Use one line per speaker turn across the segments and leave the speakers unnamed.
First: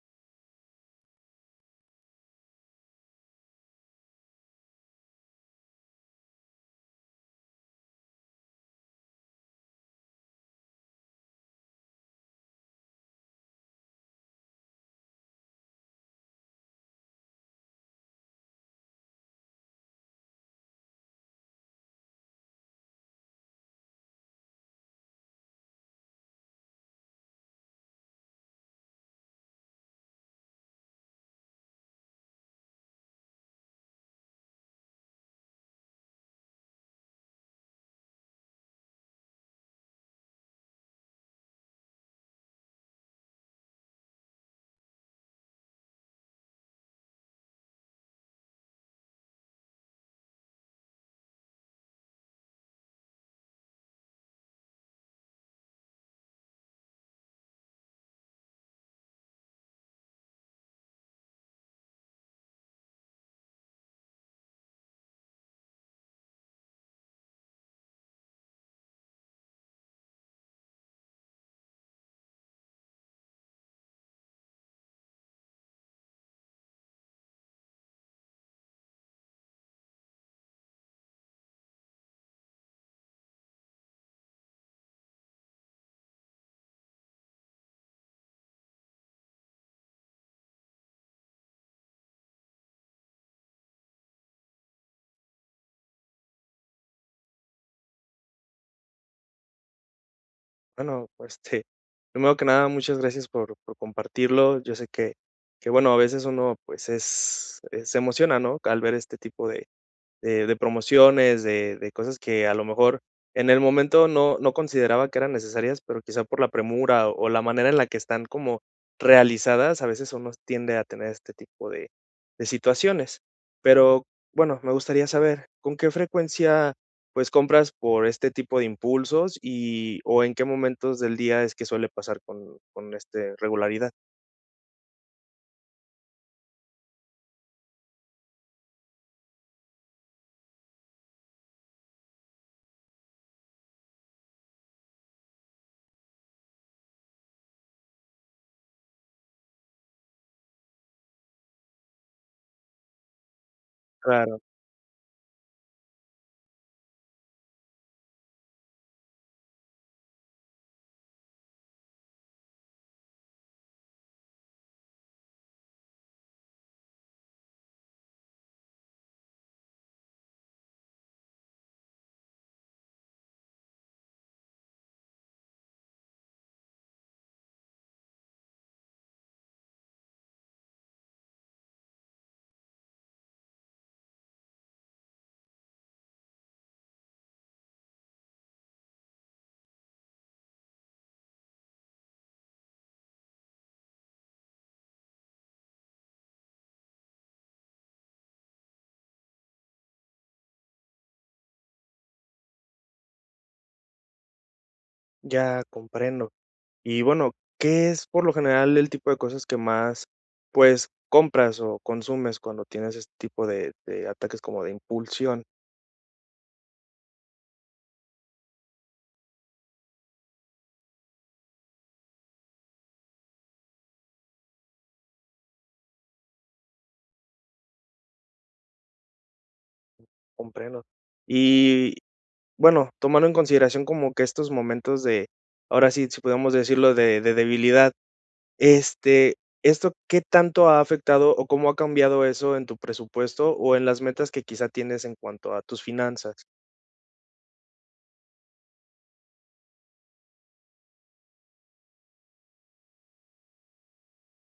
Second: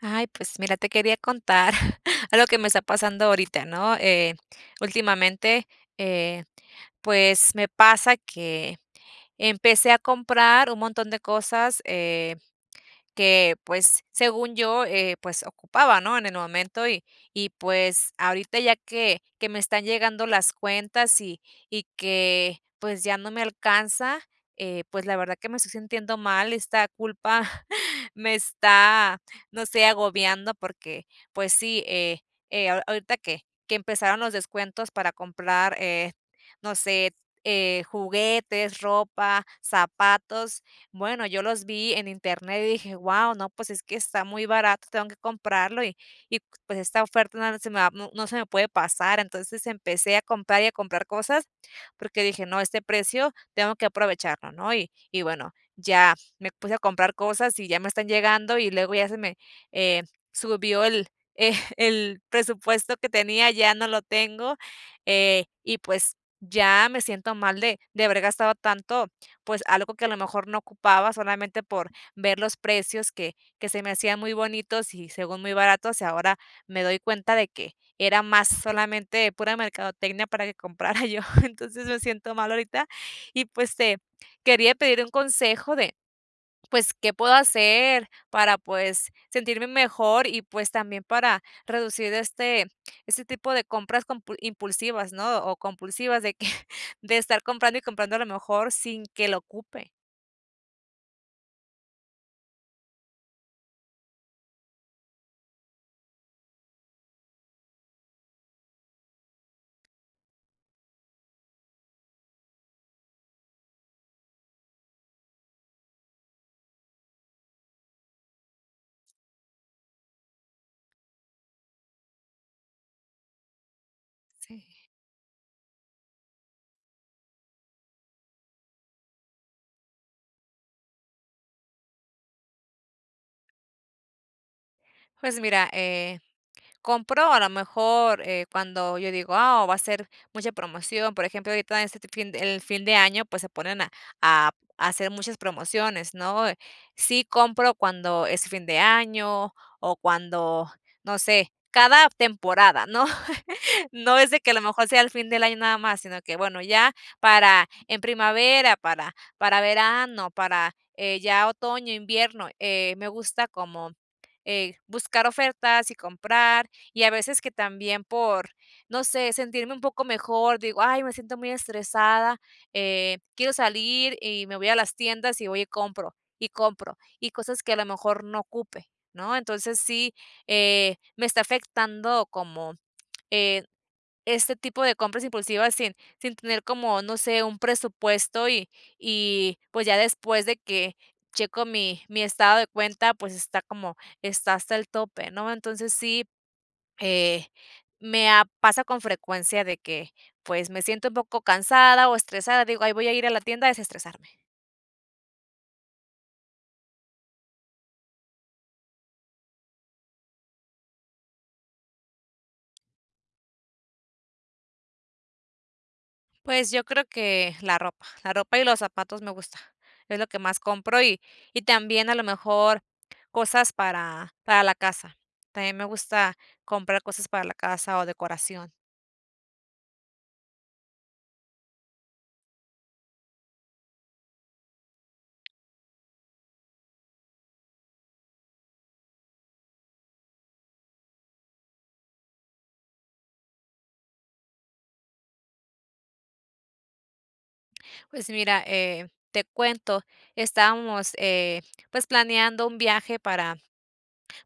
Ay, pues mira, te quería contar algo que me está pasando ahorita, ¿no? Eh, últimamente, eh, pues, me pasa que empecé a comprar un montón de cosa, em, que, pues, según yo, eh, pues ocupaba, ¿no?, en el momento. Y y pues, ahorita ya que que me están llegando las cuentas, y y que, pues, ya no me alcanza, eh, pues, la verdad que me estoy sintiendo mal, esta culpa me está, no sé, agobiando. Porque, pues sí, eh eh, ahorita que que empezaron los descuentos para comprar, eh, no sé, eh, juguetes, ropa, zapatos. Bueno, yo los vi en internet, y dije: "Guau, no, pues, es que está muy barato, tengo que comprarlo, y y pues esta oferta no se me no se me puede pasar". Entonces, empecé a comprar y a comprar cosas, porque dije: "No, este precio, tengo que aprovecharlo", ¿no? Y y bueno, ya me puse a comprar cosas y ya me están llegando, y luego ya se me, eh, subió el el presupuesto que tenía ya no lo tengo. Eh, y pues, ya me siento mal de de haber gastado tanto, pues, algo que a lo mejor no ocupaba solamente por ver los precios que que se me hacían muy bonitos, y según muy baratos. Y ahora me doy cuenta de que era más solamente pura mercadotecnia para que comprara yo. Entonces, me siento mal ahorita, y pues te quería pedir un consejo de pues, ¿qué puedo hacer para, pues, sentirme mejor, y pues también para reducir este este tipo de compras compul impulsivas, ¿no? O compulsivas de que de estar comprando y comprando a lo mejor sin que lo ocupe.
Bueno, pue este, primero que nada, muchas gracias por por compartirlo. Yo sé que que bueno, a veces uno, pues, es se emociona, ¿no?, al ver este tipo de de de promociones, de de cosas que a lo mejor en el momento no no consideraba que eran necesarias, pero quizá por la premura, o la manera en la que están como realizadas. A veces uno tiende a tener este tipo de de situaciones. Pero bueno, me
Sí.
gustaría saber con qué frecuencia, pues, compras por este tipo de impulsos, y o en qué momentos del día es que suele pasar con con este regularidad.
Pues, mira, eh, compro a lo mejor, eh, cuando yo digo: "Ah, va a ser mucha promoción", por ejemplo, ahorita en este fin el fin de año, pues, se ponen a a a hacer muchas promociones, ¿no? Sí compro cuando es fin de año, o cuando no sé, cada temporada, ¿no? No es
Claro.
de que a lo mejor sea el fin del año nada más, sino que bueno, ya para en primavera para para verano, para, eh, ya otoño e invierno, eh, me gusta como, eh, buscar ofertas y comprar. Y a veces que también por, no sé, sentirme un poco mejor, digo: "Ay, me siento muy estresada, eh, quiero salir" y me voy a las tiendas, y voy y compro, y compro, y cosas que a lo mejor no ocupe, ¿no? Entonces, sí, eh, me está afectando como, eh, este tipo de compras impulsivas sin sin tener como, no sé, un presupuesto y y, pues, ya después de que checo mi mi estado de cuenta, pues, está como está hasta el tope, ¿no? Entonces, sí, eh, me ha pasa con frecuencia de que, pues, me siento un poco cansada o estresada, y digo" Ay, voy a ir a la tienda a desestresarme".
Ya comprendo. Y bueno, ¿qué es por lo general el tipo de cosas que más pues compras, o consumes cuando tienes este tipo de de ataques como de impulsión?
Pues yo creo que la ropa, la ropa y los zapatos me gusta. Es lo que más compro, y y también a lo mejor cosas para para la casa. También me gusta comprar cosas para la casa o decoración.
Comprendo. Y bueno, tomando en consideración como que estos momentos de ahora sí sí podemos decirlo de de debilidad, este, ¿esto qué tanto ha afectado, o cómo ha cambiado eso en tu presupuesto, o en las metas que quizá tienes en cuanto a tus finanzas?
Pues mira, eh, te cuento. Estábamos, eh, pues planeando un viaje para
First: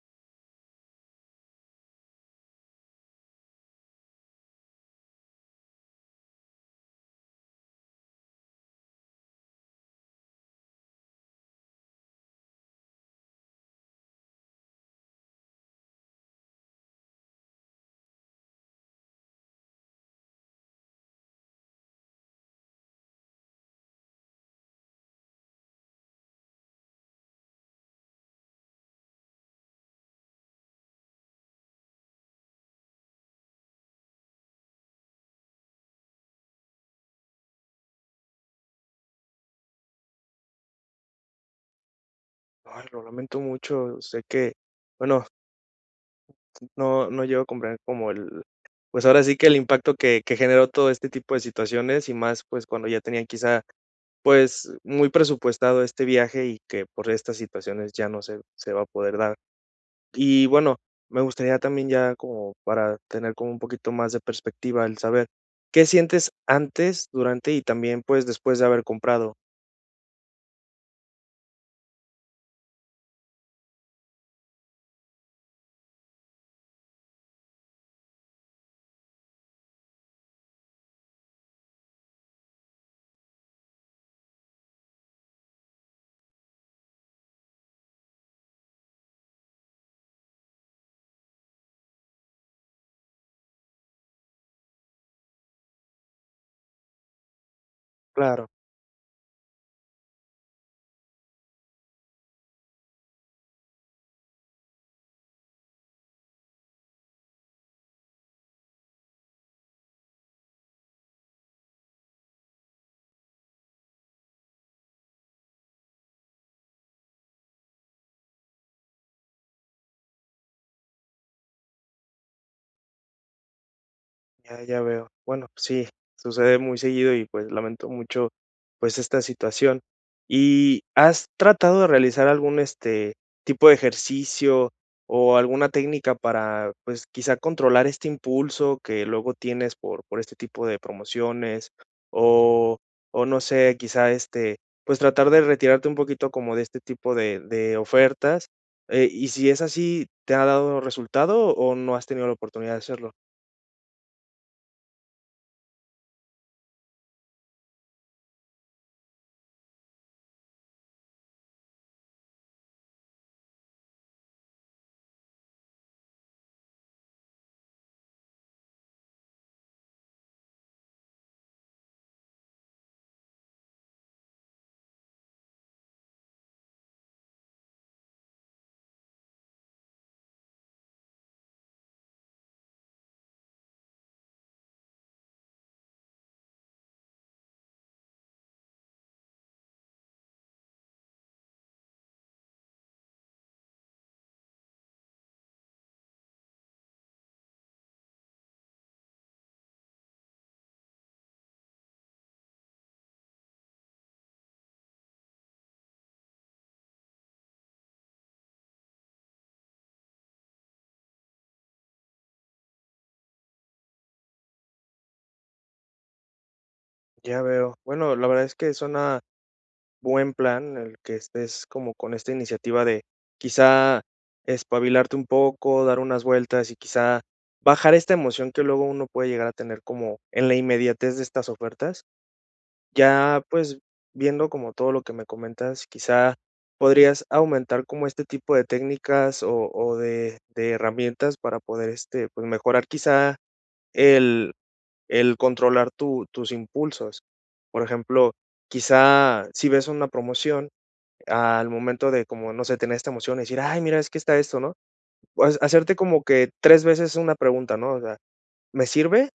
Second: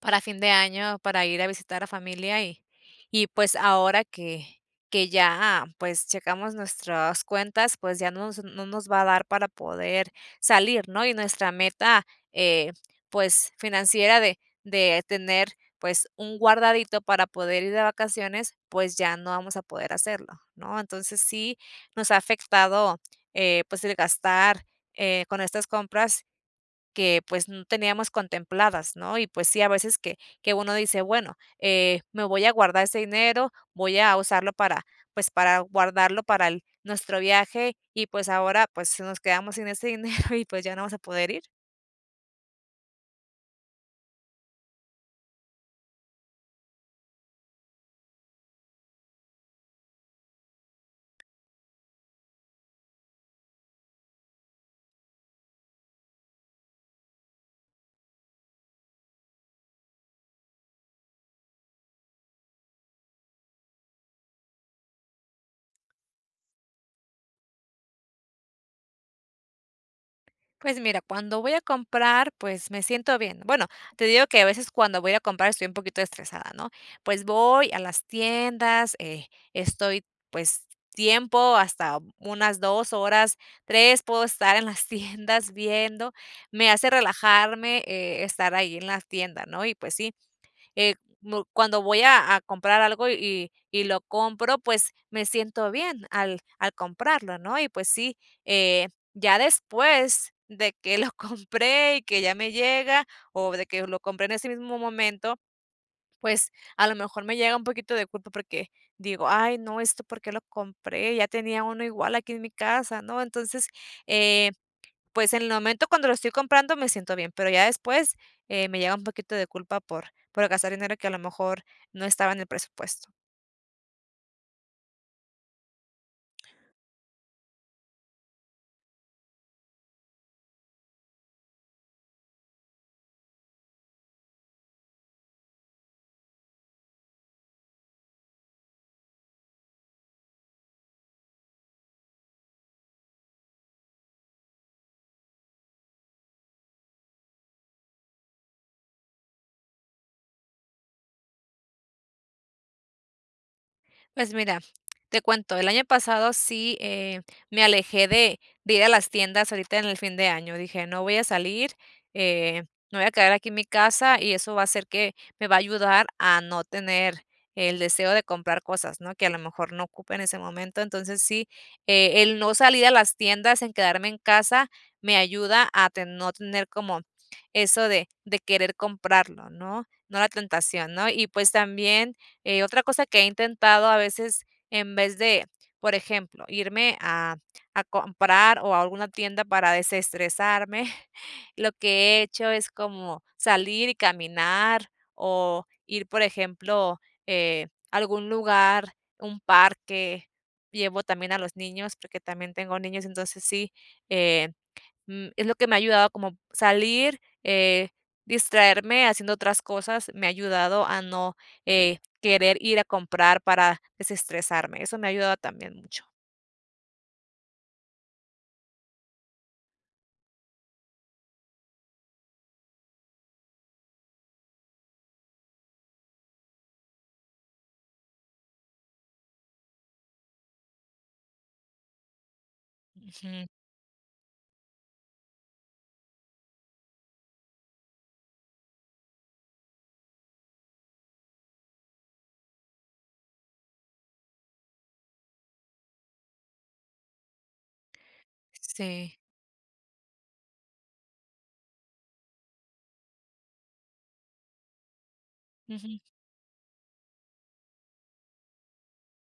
para fin de año para ir a visitar a familia, y y pues ahora que que ya, pues checamos nuestras cuentas, pues ya nos nos no nos va a dar para poder salir ¿no? Y nuestra meta, eh, pues, financiera de de tener, pues un guardadito para poder ir de vacaciones, pues ya no vamos a poder hacerlo, ¿no? Entonces sí nos ha afectado, eh, pues el gastar, eh, con estas compras que pues no teníamos contempladas ¿no? Y pues sí, a veces que que uno dice bueno, eh, me voy a guardar este dinero, voy a usarlo para, pues para guardarlo para el nuestro viaje, y pues ahora, pues nos quedamos sin ese dinero y pues ya no vamos a poder ir.
Ay, lo lamento mucho. Sé que bueno No no llego a comprar como el pues ahora sí que el impacto que que generó todo este tipo de situaciones y más, pues, cuando ya tenían quizá pues muy presupuestado este viaje, y que por estas situaciones ya no se se va a poder dar, y bueno, me gustaría también ya como para tener como un poquito más de perspectiva, el saber qué sientes antes, durante y también, pues después de haber comprado.
Pues mira, cuando voy a comprar, pues me siento bien. Bueno, te digo que a veces cuando voy a comprar estoy un poquito estresada, ¿no? Pues voy a las tiendas, eh, estoy pues tiempo, hasta unas 2 horas, 3, puedo estar en las tiendas viendo, me hace relajarme, estar ahí en la tienda, ¿no? Y pues sí, eh, mu cuando voy a a comprar algo y y lo compro, pues me siento bien al al comprarlo, ¿no? Y pues sí,
Claro.
eh, ya después de que lo compré, y que ya me llega, o de que lo compré en ese mismo momento, pues a lo mejor me llega un poquito de culpa porque digo: "Ay, no, esto por qué lo compré, ya tenía uno igual aquí en mi casa", ¿no? Entonces, eh, pues en el momento cuando lo estoy comprando me siento bien, pero ya después, eh, me llega un poquito de culpa por por gastar dinero que a lo mejor no estaba en el presupuesto.
Ya, ya veo. Bueno, sí, sucede muy seguido, y pues lamento mucho, pues, esta situación. Y, ¿has tratado de realizar algún, este, tipo de ejercicio o alguna técnica para, pues, quizá, controlar este impulso que luego tienes por por este tipo de promociones, o o, no sé, quizá, este, pues, tratar de retirarte un poquito como de este tipo de de ofertas? Eh, y si es así, ¿te ha dado resultado, o no has tenido la oportunidad de hacerlo?
Pues mira, te cuento. El año pasado, sí, eh, me alejé de de ir a las tiendas ahorita en el fin de año, dije: "No voy a salir, eh, me voy a quedar aquí en mi casa, y eso va a ser que me va a ayudar a no tener el deseo de comprar cosas, ¿no?, que a lo mejor no ocupe en ese momento". Entonces sí, eh, el no salir a las tiendas, en quedarme en casa me ayuda a ten no tener como eso de de querer comprarlo, ¿no?, no la tentación, ¿no? Y, pues también, eh, otra cosa que he intentado, a veces, en vez de, por ejemplo, irme a a comprar, o a alguna tienda para desestresarme, lo que he hecho es como salir y caminar, o ir, por ejemplo, eh, a algún lugar, un parque, llevo también a los niños, porque también tengo niños. Entonces sí, eh, mm, es lo que me ha ayudado como salir, eh, distraerme haciendo otras cosas, me ha ayudado a no, eh, querer ir a comprar para desestresarme, eso me ha ayudado también mucho.
Ya veo. Bueno, la verdad es que suena buen plan, el que estés como con esta iniciativa de, quizá, espabilarte un poco, dar unas vueltas, y quizá, bajar esta emoción que luego uno puede llegar a tener como en la inmediatez de estas ofertas. Ya,
Ujú.
pues, viendo como todo lo que me comentas, quizá, podrías aumentar como este tipo de técnicas, o o de de herramientas para poder este pues mejorar, quizá, el el controlar tu tus impulsos. Por ejemplo,
Sí.
quizá, si ves una promoción al momento de como, no sé, tener esta emoción, y decir: ''Ay, mira, es que está esto'', ¿no? O hacerte
Ujú.
como que 3 veces una pregunta, ¿no?, o sea: ''¿Me sirve''?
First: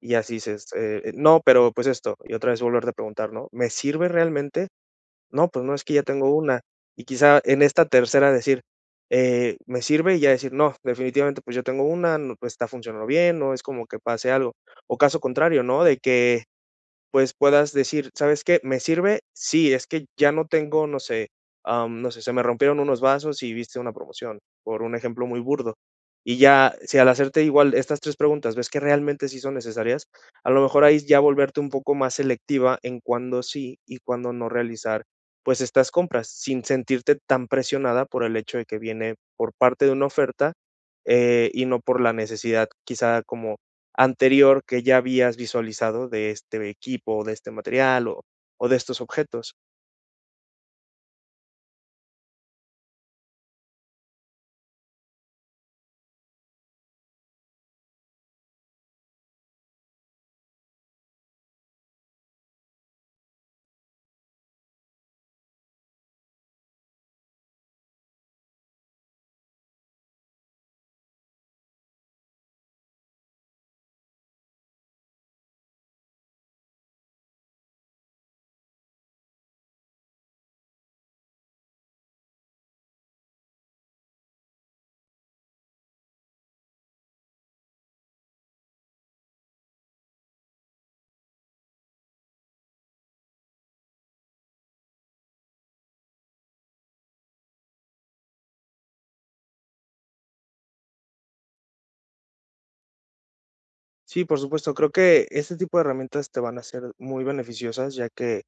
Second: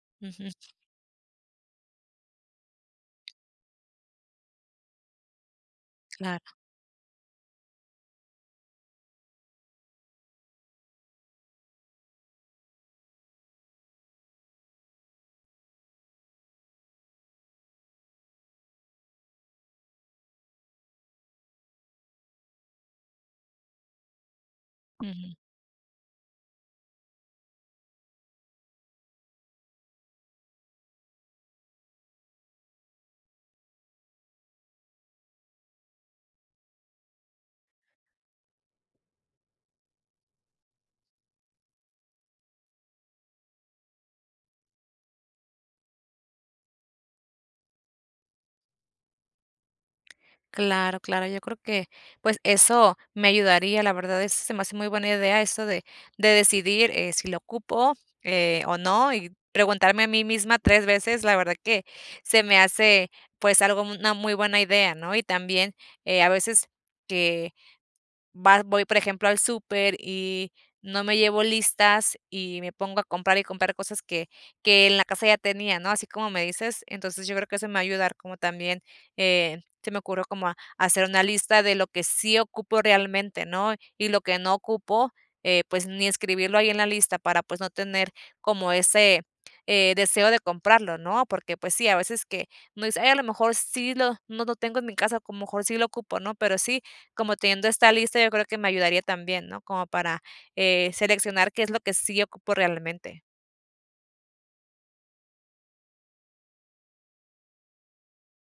Y así
Ujú.
dices, eh: ''No, pero, pues esto'', y otra vez volverte a preguntar, ¿no? ''¿Me sirve realmente?, no, pues no, es que ya tengo
Claro.
una''. Y quizá, en esta tercera decir, eh: ''¿Me sirve''?, y ya decir: ''No, definitivamente, pues, yo tengo una. Pues está funcionando bien''. No es como que pase algo o caso contrario, ¿no?, de que, pues puedas decir: "¿Sabes qué, me sirve?, sí, es que ya no tengo''. No sé, ah, mm, no sé. Se me rompieron unos vasos y viste una promoción por un ejemplo
Ujú.
muy burdo. Y ya si al hacerte igual estas tres preguntas ves que realmente sí son necesarias. A lo mejor hay ya volverte un poco más selectiva en cuándo sí y cuándo no realizar, pues estas compras, sin sentirte tan presionada por el hecho de que viene por parte de una oferta, eh, y no por la necesidad, quizá, como anterior que ya habías visualizado de este equipo, o de este material, o o de estos objetos.
Claro, claro, yo creo que, pues, eso me ayudaría, la verdad, eso se me hace muy buena idea, eso de de decidir, eh, si lo ocupo, eh, o no, y preguntarme a mí misma 3 veces, la verdad que se me hace, pues, algo una muy buena idea, ¿no? Y también, eh, a veces, que va voy, por ejemplo, al súper y no me llevo listas, y me pongo a comprar y comprar cosas que que en la casa ya tenía, ¿no?, así como me dices. Entonces, yo creo que eso me va a ayudar como también, eh, se me ocurrió como ha hacer una lista de lo que sí ocupo realmente, ¿no? Y lo que no ocupo, eh, pues, ni escribirlo ahí en la lista para, pues, no tener como ese, eh, deseo de comprarlo, ¿no? Porque, pues sí, a veces que uno dice a lo mejor sí lo no lo tengo en mi casa, como a lo mejor sí lo ocupo, ¿no? Pero sí, como teniendo esta lista, yo creo que me ayudaría también, ¿no? Como para, eh, seleccionar qué es lo que sí ocupo realmente.
Sí, por supuesto. Creo que este tipo de herramientas te van a ser muy beneficiosas, ya que,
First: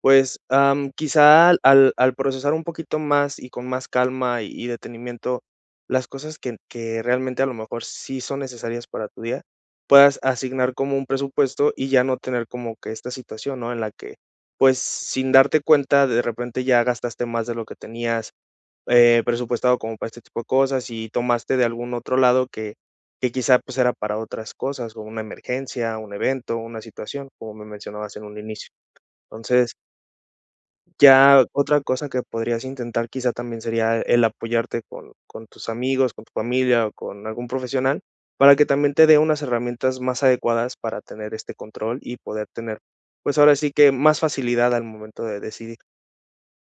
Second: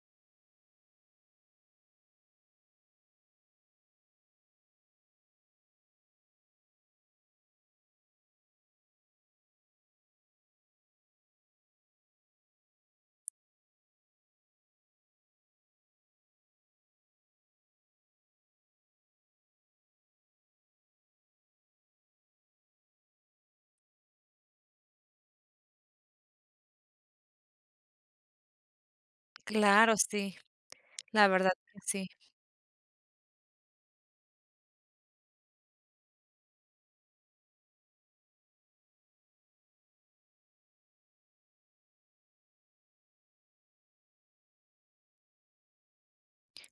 pues, am, quizá al al procesar un poquito más y con más calma, y detenimiento, las cosas que que realmente a lo mejor sí son necesarias para tu día, puedas asignar como un presupuesto, y ya no tener como que esta situación, ¿no?, en la que, pues, sin darte cuenta de repente ya gastaste más de lo que tenías, eh, presupuestado como para este tipo de cosas, y tomaste de algún otro lado que que quizá pues era para otras cosas o una emergencia, un evento, una situación como me mencionabas en un inicio. Entonces
Claro, sí. La
ya
verdad que
otra
sí.
cosa que podrías intentar, quizá, también sería el apoyarte con con tus amigos, con tu familia, o con algún profesional, para que también te dé unas herramientas más adecuadas para tener este control, y poder tener, pues, ahora sí que más facilidad al momento de decidir.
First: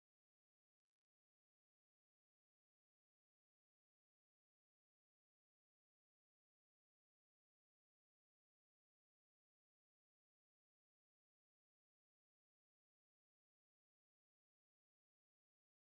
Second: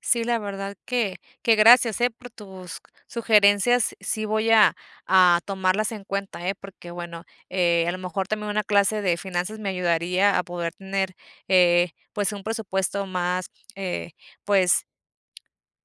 Sí, la verdad que que gracias, eh, por tus sugerencias. Sí voy a a tomarlas en cuenta, eh, porque bueno, eh, a lo mejor también una clase de finanzas me ayudaría a poder tener, eh, pues, un presupuesto más eh, pues,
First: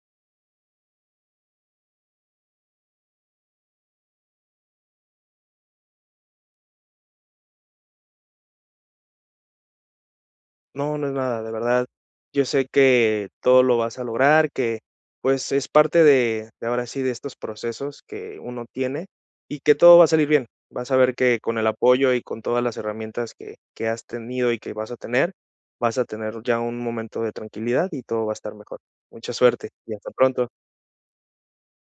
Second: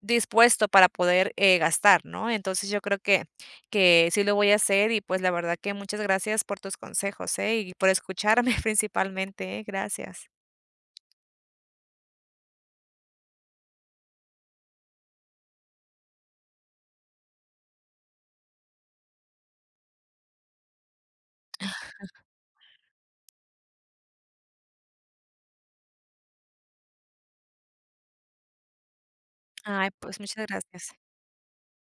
dispuesto para poder, eh, gastar, ¿no? Entonces, yo creo que, que sí lo voy a hacer. Y pues, la verdad que muchas gracias por tus consejos, eh, y por escucharme principalmente, eh, gracias.
No, no es nada de verdad. Yo sé que todo lo vas a lograr, que pues, es parte de de ahora sí, de estos procesos que uno tiene, y que todo va a salir bien. Vas a ver que con el apoyo y con todas las herramientas que, que has tenido y que vas a tener, vas a tener ya un momento de tranquilidad y todo va a estar mejor. Mucha suerte
Ay,
y hasta
pues, muchas
pronto.
gracias.